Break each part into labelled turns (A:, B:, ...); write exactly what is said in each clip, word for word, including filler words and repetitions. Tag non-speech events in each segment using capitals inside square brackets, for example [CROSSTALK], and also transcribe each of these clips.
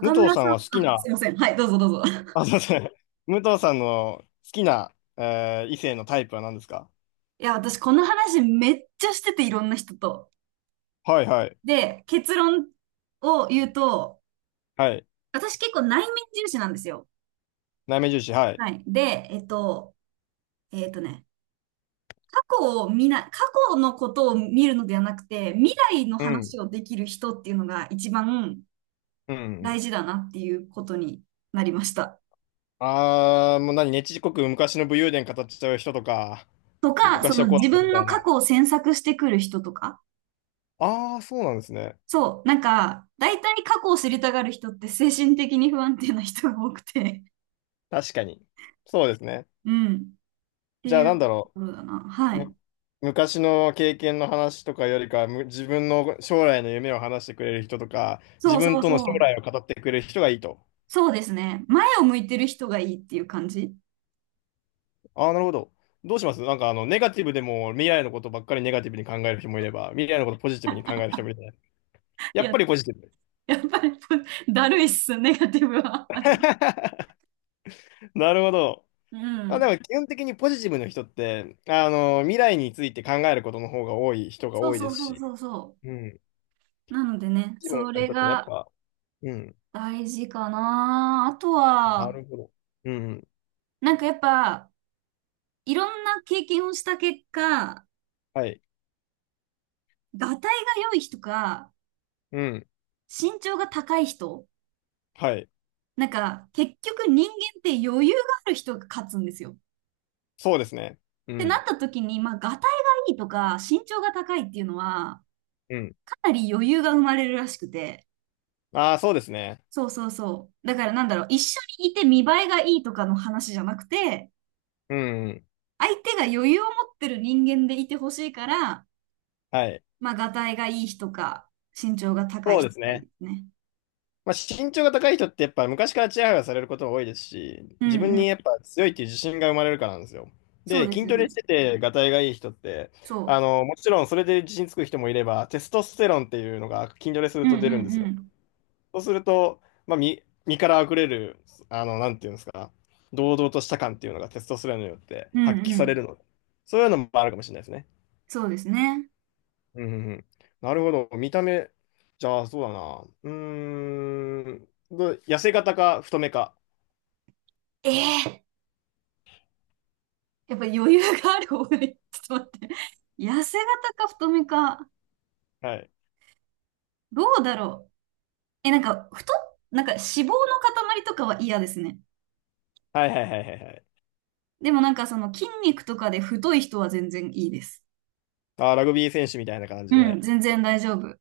A: 武藤
B: 村
A: さ
B: さ
A: ん
B: ん、
A: は好き
B: あ、
A: な、
B: すいません。はい、どうぞどうぞ。[LAUGHS]
A: あ、すいません。武藤さんの好きな、えー異性のタイプは何ですか？
B: いや、私、この話めっちゃしてて、いろんな人と。
A: はいはい。
B: で、結論を言うと、
A: はい。
B: 私結構内面重視なんですよ。
A: 内面重視、は
B: は
A: い。
B: い。で、えっと、えっとね、過去を見な、過去のことを見るのではなくて、未来の
A: うん。
B: 話をできる人っていうのが一番
A: うんう
B: 大
A: ん。
B: 事だなっていうことになりました。
A: あー、もう何、ねちこく昔の武勇伝語っちゃう人とか、
B: とか、そ
A: 昔は
B: の
A: こうだ
B: 自
A: ったみ
B: 分
A: た
B: の
A: い
B: 過去
A: な。
B: を詮索してくる人とか。
A: あー、そうなんですね。
B: そう、なんか、大体過去を知りたがる人って精神的に不安定な人が多くて、
A: 確かに。そうですね。
B: [LAUGHS] うん、って
A: じゃあ
B: いう
A: な
B: と
A: んだろ
B: ころだな。は
A: う。
B: い。
A: む昔の経験の話とかよりか、む自分の将来の夢を話してくれる人とか、自
B: そう
A: 分
B: そう
A: との
B: そ
A: 将
B: う。
A: 来を語ってくれる人がいいと。
B: そうですね。前を向いてる人がいいっていう感じ。
A: ああ、なるほど。どうします？なんか、あの、ネガティブでも未来のことばっかりネガティブに考える人もいれば、未来のことポジティブに考える人もいるじゃない。
B: い
A: やっ
B: や、
A: ぱりポジティブ。
B: やっぱり [LAUGHS] だるいっす、ネガティブは。
A: [LAUGHS] なるほど。
B: [LAUGHS] う
A: まあ、で
B: ん。
A: も基本的にポジティブの人って、あの、未来について考えることの方が多い人が
B: そう
A: 多い
B: そ
A: で
B: う
A: す
B: そう
A: し、
B: そうそ
A: うん。ポ
B: う。なのでね、
A: ジティ
B: そ
A: ブの
B: れ
A: 人ってね、やっ
B: が
A: ぱ、うん。
B: 大事かな。あと
A: な
B: は、
A: るほど。うん。
B: なんかやっぱ、いろんな経験をした結果、
A: はい。
B: がたいが良い人か、
A: うん。
B: 身長が高い人、
A: はい。
B: なんか、結局人間って余裕がある人が勝つんですよ。っ
A: そうですね。う
B: てなっ
A: ん。
B: た時に、まあ、ガタイがいいとか、身長が高いっていうのは、
A: うん。
B: かなり余裕が生まれるらしくて。
A: ああ、そうですね。
B: そうそうそう。だからなんだろう、一緒にいて見栄えがいいとかの話じゃなくて、
A: うん。
B: 相手が余裕を持ってる人間でいてほしいから、
A: はい。
B: まあ、ガタイがいい人か、身長が高い
A: そうで
B: 人
A: す
B: がいいで
A: ね。
B: すね。
A: まあ、身長が高い人ってやっぱ昔からチヤホヤされることが多いですし、
B: う
A: 自分
B: んうん。
A: にやっぱ強いっていう自信が生まれるからなんですよ。
B: そう
A: で、
B: です
A: 筋
B: よ
A: トレ
B: ね。
A: してて、がたいがいい人って、あ
B: そ
A: の、もちろんそれで自信つく人もいれば、テストステロンっていうのが筋トレする
B: う。うん
A: と出る
B: う
A: んです
B: んう
A: よ。
B: ん。
A: そうすると、まあ、身、身から溢れる、あの、なんていうんですか、堂々とした感っていうのがテストステロンによって
B: う
A: 発揮
B: んう
A: され
B: ん。
A: るので、そういうのもあるかもしれないですね。
B: そうですね。
A: うんうんうん。なるほど。見た目、じゃあ、そうだな。うーん。ど痩せ型か太めか。
B: ええ、やっぱ余裕がある方がいい。[LAUGHS] ちょっと待って。痩せ型か太めか。
A: はい。
B: どうだろう。え、なんか、太っ、なんか脂肪の塊とかは嫌ですね。
A: はいはいはいはいはい。
B: でもなんかその筋肉とかで太い人は全然いいです。
A: あー、ラグビー選手みたいな感じ
B: うん、
A: で。
B: 全然大丈夫。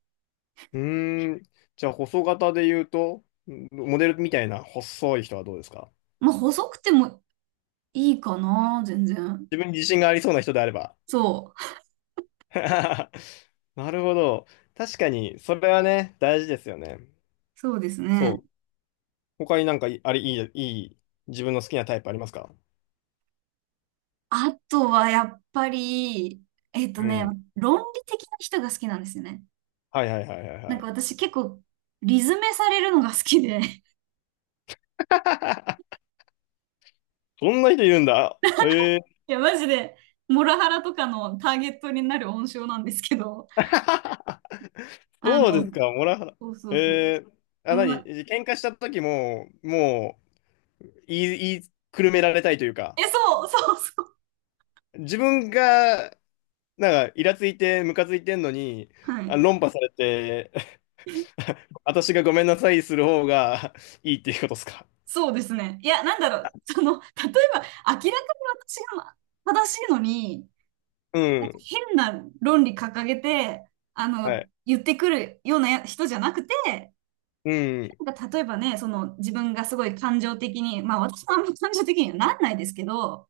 A: うーん。じゃあ、細型で言うと、んモデルみたいな細い人はどうですか？
B: まあ、細くてもいいかな、全然。
A: 自分に自信がありそうな人であれば。
B: そう。
A: [LAUGHS] なるほど。確かに、それはね、大事ですよね。
B: そうですね。
A: そう。他になんかい、あれ、いい、いい、自分の好きなタイプありますか？
B: あとはやっぱり、えっと
A: う
B: ね、
A: ん。
B: 論理的な人が好きなんですよね。
A: はいはいはいはい
B: なん
A: は
B: か
A: い。
B: 私結構、リズめされるのが好きで。
A: [LAUGHS] そんな人いるんだ。へえ、
B: いや、マジで、モラハラとかのターゲットになる温床なんですけど、
A: [LAUGHS]
B: あ
A: そうで
B: の、
A: すか、モラハラ。
B: そうそうそう。
A: えー、
B: う
A: あ、
B: ん
A: 何
B: ま、
A: 喧嘩した時も、もう、言い、言いくるめられたいというか、
B: え、そう、そうそう。
A: 自分が、なんか、イラついて、ムカついてんのに、
B: は
A: あ、
B: い。
A: 論破されて、[LAUGHS] 私がごめんなさいする方が [LAUGHS] いいっていうことですか。
B: そうですね。いや、なんだろう。その、例えば、明らかに私が正しいのに、
A: う
B: なんか
A: ん。
B: 変な論理掲げて、あ
A: は
B: の、
A: い。
B: 言ってくるようなや人じゃなくて、
A: うん。
B: なんか例えばね、その、自分がすごい感情的に、まあ、私もあんま感情的にはなんないですけど、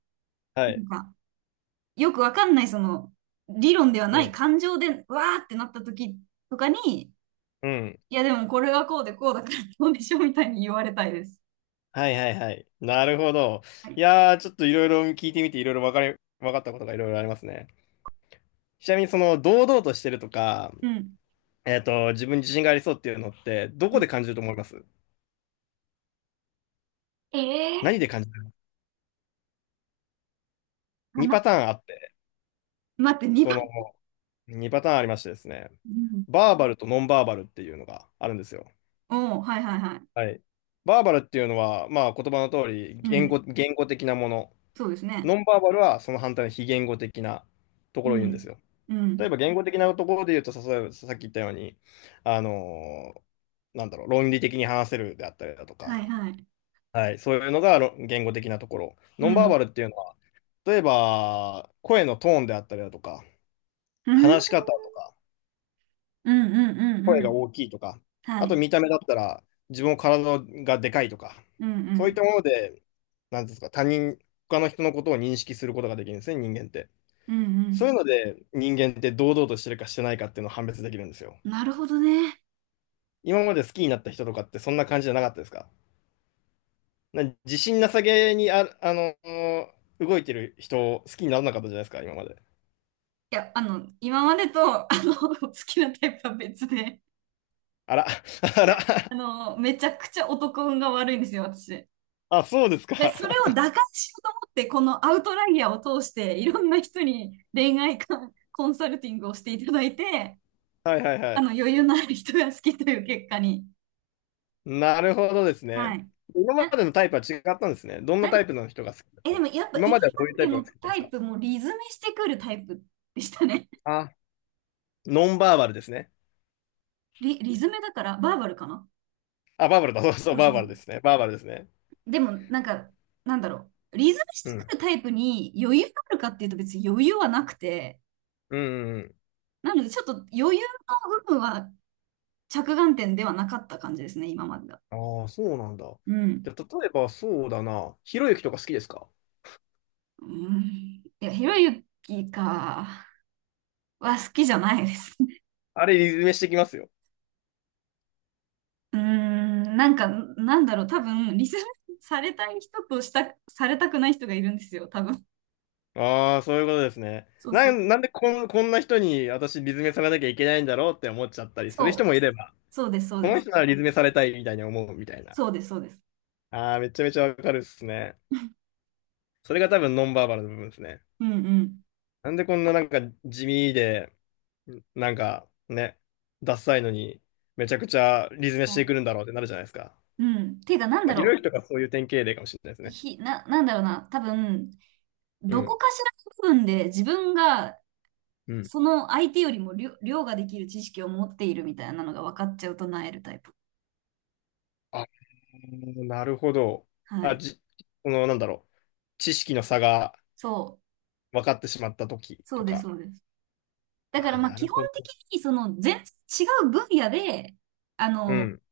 A: は
B: な
A: い。
B: んか、よくわかんない、その、理論ではな
A: う
B: い
A: ん。
B: 感情で、わーってなった時とかに、
A: うん。
B: いや、でもこれはこうでこうだから、どうでしょうみたいに言われたいです。
A: はいはいはい。なるほど。
B: は
A: い
B: い。
A: やー、ちょっといろいろ聞いてみて、いろいろわかり、わかったことがいろいろありますね。ちなみにその堂々としてるとか、
B: うん。
A: えっと、自分に自信がありそうっていうのって、ど
B: う
A: こ
B: ん。
A: で感じると思います？
B: ええー
A: 何で感じる？
B: か
A: に
B: な。
A: パターンあって、
B: 待って、
A: そ
B: 2
A: の
B: 番。
A: にパターンありましてですね、
B: うん。
A: バーバルとノンバーバルっていうのがあるんですよ。
B: おー、はいはいはい。
A: はい。バーバルっていうのは、まあ言葉の通り
B: う
A: 言
B: ん。
A: 語、言語的なもの。
B: そうですね。
A: ノンバーバルはその反対の非言語的なと
B: う
A: ころを言うんで
B: ん。
A: すよ。
B: う
A: 例え
B: ん。
A: ば言語的なところで言うと、さ例えばさっき言ったように、あのーなんだろう、論理的に話せるであったりだと
B: は
A: か、
B: いはい。
A: はい、そういうのがろ言語的なところ。
B: う
A: ノンバー
B: ん。
A: バルっていうのは、例えば声のトーンであったりだとか、
B: うん。
A: 話し方とか、
B: うんうんうん
A: 声
B: う
A: が
B: ん。
A: 大きいとか、
B: は
A: あ
B: い。
A: と見た目だったら自分の体がでかいとか、
B: うんう
A: そうい
B: ん。
A: ったもので、なんていうんですか、他人、他の人のことを認識することができるんですね、人間って。
B: うんう
A: そういう
B: ん。
A: ので、人間って堂々としてるかしてないかっていうのを判別できるんですよ。
B: なるほどね。
A: 今まで好きになった人とかってそんな感じじゃなかったですか？な自信なさげにあ、あの、動いてる人を好きにならなかったじゃないですか、今まで。
B: いや、あの、今までと、あの、[LAUGHS] 好きなタイプは別で。
A: あら、[LAUGHS] あら、
B: あの、めちゃくちゃ男運が悪いんですよ、私。
A: あ、そうですか。
B: で、それを
A: [LAUGHS]
B: 打開しようと思って、このアウトライヤーを通して、いろんな人に恋愛観コンサルティングをしていただいて、
A: はいはいは
B: あの、
A: い。
B: 余裕のある人が好きという結果に。
A: なるほどです
B: は
A: ね。
B: い。
A: 今ま
B: あ、
A: でのタイプは違ったんですね。どんな
B: なん、
A: タイプの人が好きだっ
B: え、
A: た
B: で
A: の？
B: もやっぱ
A: 今
B: 今
A: まで
B: ま
A: はどういうタ
B: で
A: イプが
B: の
A: 好きだったんで
B: タ
A: す
B: イ
A: か？
B: プもリズメしてくるタイプでしたね。[LAUGHS]
A: あ、ノンバーバルですね。
B: リ、リズメだから、バーバルかな。
A: あ、バーバルだ。そうそう、
B: そう
A: バ
B: そ
A: ー
B: う
A: バ
B: そ
A: ル
B: う。
A: ですね。バーバルですね。
B: でも、なんか、なんだろう。リズメ
A: う
B: してく
A: ん。
B: るタイプに余裕があるかっていうと別に余裕はなくて、
A: うん、うん
B: なので、ちょっと余裕の部分は着眼点ではなかった感じですね、今までが。
A: うん。ああ、そうなんだ。
B: う
A: じ
B: ん。
A: ゃあ、例えばそうだな。ひろゆきとか好きですか？
B: うん、いや、ひろゆきか、は好きじゃないですね。
A: あれ、リズメしてきますよ。
B: [LAUGHS] うーん、なんか、なんだろう、多分、リスペクトされたい人とした、されたくない人がいるんですよ、多分。
A: ああ、そういうことですね。
B: そうそ
A: な
B: う。
A: ん、なんでこん、こんな人に私、リズメされなきゃいけないんだろうって思っちゃったりする
B: そ
A: 人
B: う。
A: もいれば。
B: そうです、そう
A: こ
B: で
A: の
B: す。
A: 人ならリズメされたいみたいに思うみたいな。
B: そうです、そうです。
A: ああ、めちゃめちゃわかるっすね。それが多分ノンバーバルの部分ですね。
B: うんうん。
A: なんでこんななんか地味で、なんかね、ダサいのに、めちゃくちゃリズメ
B: そ
A: して
B: う。
A: くるんだろうってなるじゃないですか。
B: うん。ていうか、なん
A: ま
B: だ
A: あ、ひろゆき
B: ろ
A: とかそういう典型例かもしれないです
B: う。
A: ね。
B: ひ、な、なんだろうな。多分、
A: う
B: どこ
A: ん。
B: かしらの部分で自分が
A: うん。
B: その相手よりも量量ができる知識を持っているみたいなのが分かっちゃうとなえるタイプ。
A: あー、なるほど。
B: は
A: あ、
B: い。
A: じ、この、なんだろう。知識の差が
B: そう。
A: 分かってしまった時
B: そう
A: と
B: です、
A: か。
B: そうです。だか
A: あ
B: ら
A: ー、
B: まあ
A: な
B: 基
A: る
B: 本
A: ほど。
B: 的にその全然違う分野で、あ
A: う
B: の、
A: ん。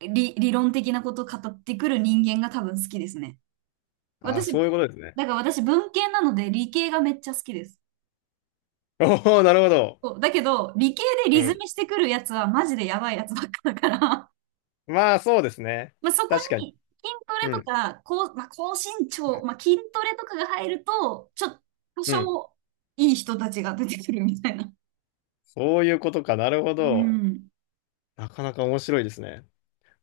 B: 理、理論的なことを語ってくる人間が多分好きですね。
A: あー、そ
B: 私、
A: ういうことですね。
B: だから私文系なので理系がめっちゃ好きです。
A: おお、なるほど。
B: そう。だけど、理系で
A: う
B: リズ
A: ん。
B: ミしてくるやつはマジでやばいやつばっかだから、
A: まあ、そうですね。
B: まあ、そこ
A: 確かに。
B: に筋トレ
A: う
B: と
A: ん。
B: か、高、まあ、高身
A: う
B: 長、
A: ん。
B: まあ、筋トレとかが入ると、ちょっと多
A: うん。
B: 少いい人たちが出てくるみたいな。
A: そういうことか。なるほ
B: う
A: ど。
B: ん。
A: なかなか面白いですね。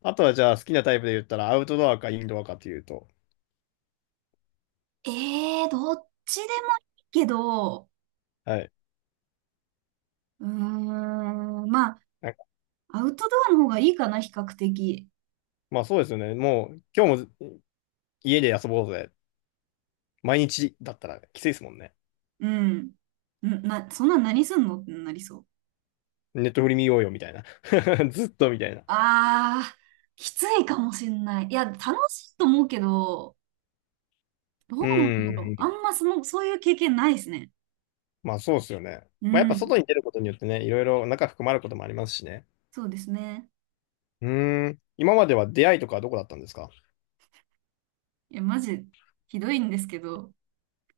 A: あとは、じゃあ、好きなタイプで言ったら、アウトドアかインドアかっていうと。
B: えー、どっちでもいいけど、
A: はい。
B: うーん、まあ、
A: なんか、
B: アウトドアの方がいいかな、比較的。
A: まあ、そうですよね。もう、今日も家で遊ぼうぜ。毎日だったらきついですもんね。
B: うん。んな、そんなん何すんのってなりそう。
A: ネットフリ見ようよ、みたいな。[LAUGHS] ずっとみたいな。
B: あー、きついかもしんない。いや、楽しいと思うけど、ど
A: う
B: うなんだろう。あ
A: ん。
B: んまその、そういう経験ないですね。
A: まあ、そうですよね。
B: う
A: まあ、やっぱ
B: ん。
A: 外に出ることによってね、いろいろ中含まることもありますしね。
B: そうですね。
A: うん。今までは出会いとかはどこだったんですか？
B: いや、マジ、ひどいんですけど、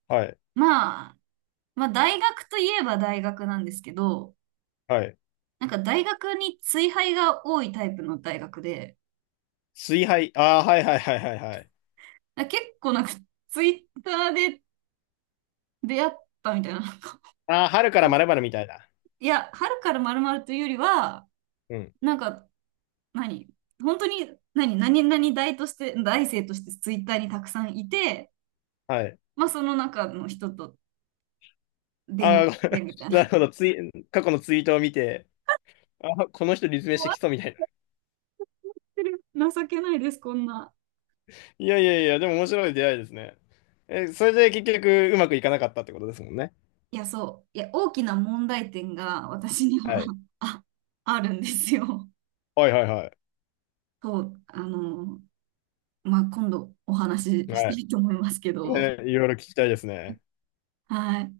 A: はい。
B: まあ、まあ、大学といえば大学なんですけど、
A: はい。
B: なんか大学に追廃が多いタイプの大学で、
A: 水杯。ああ、はいはいはいはいはい。
B: だから結構なんかツイッターで出会ったみたいな。
A: ああ、春からまるまるみたいだ。
B: いや、春からまるまるというよりは、
A: うん。
B: なんか、何本当に、何何々大として、大生としてツイッターにたくさんいて、
A: はい。
B: まあその中の人と電話
A: あ
B: し
A: あ、ご [LAUGHS]
B: てみたい
A: なる
B: な。
A: ほど。ツイ、過去のツイートを見て、ああ、この人立命
B: 終
A: して
B: わっ
A: きそうみたいな。
B: てる。情けないです、こんな。
A: いやいやいや、でも面白い出会いですね。え、それで結局うまくいかなかったってことですもんね。
B: いや、そう。いや、大きな問題点が私に
A: は
B: は
A: い。
B: [LAUGHS] あ、あるんですよ。
A: はいはいは
B: そう。あの、まあ、今度お話
A: い。
B: しし
A: は
B: た
A: い。
B: いと思いますけど。
A: ね、いろいろ聞きたいですね。
B: はい。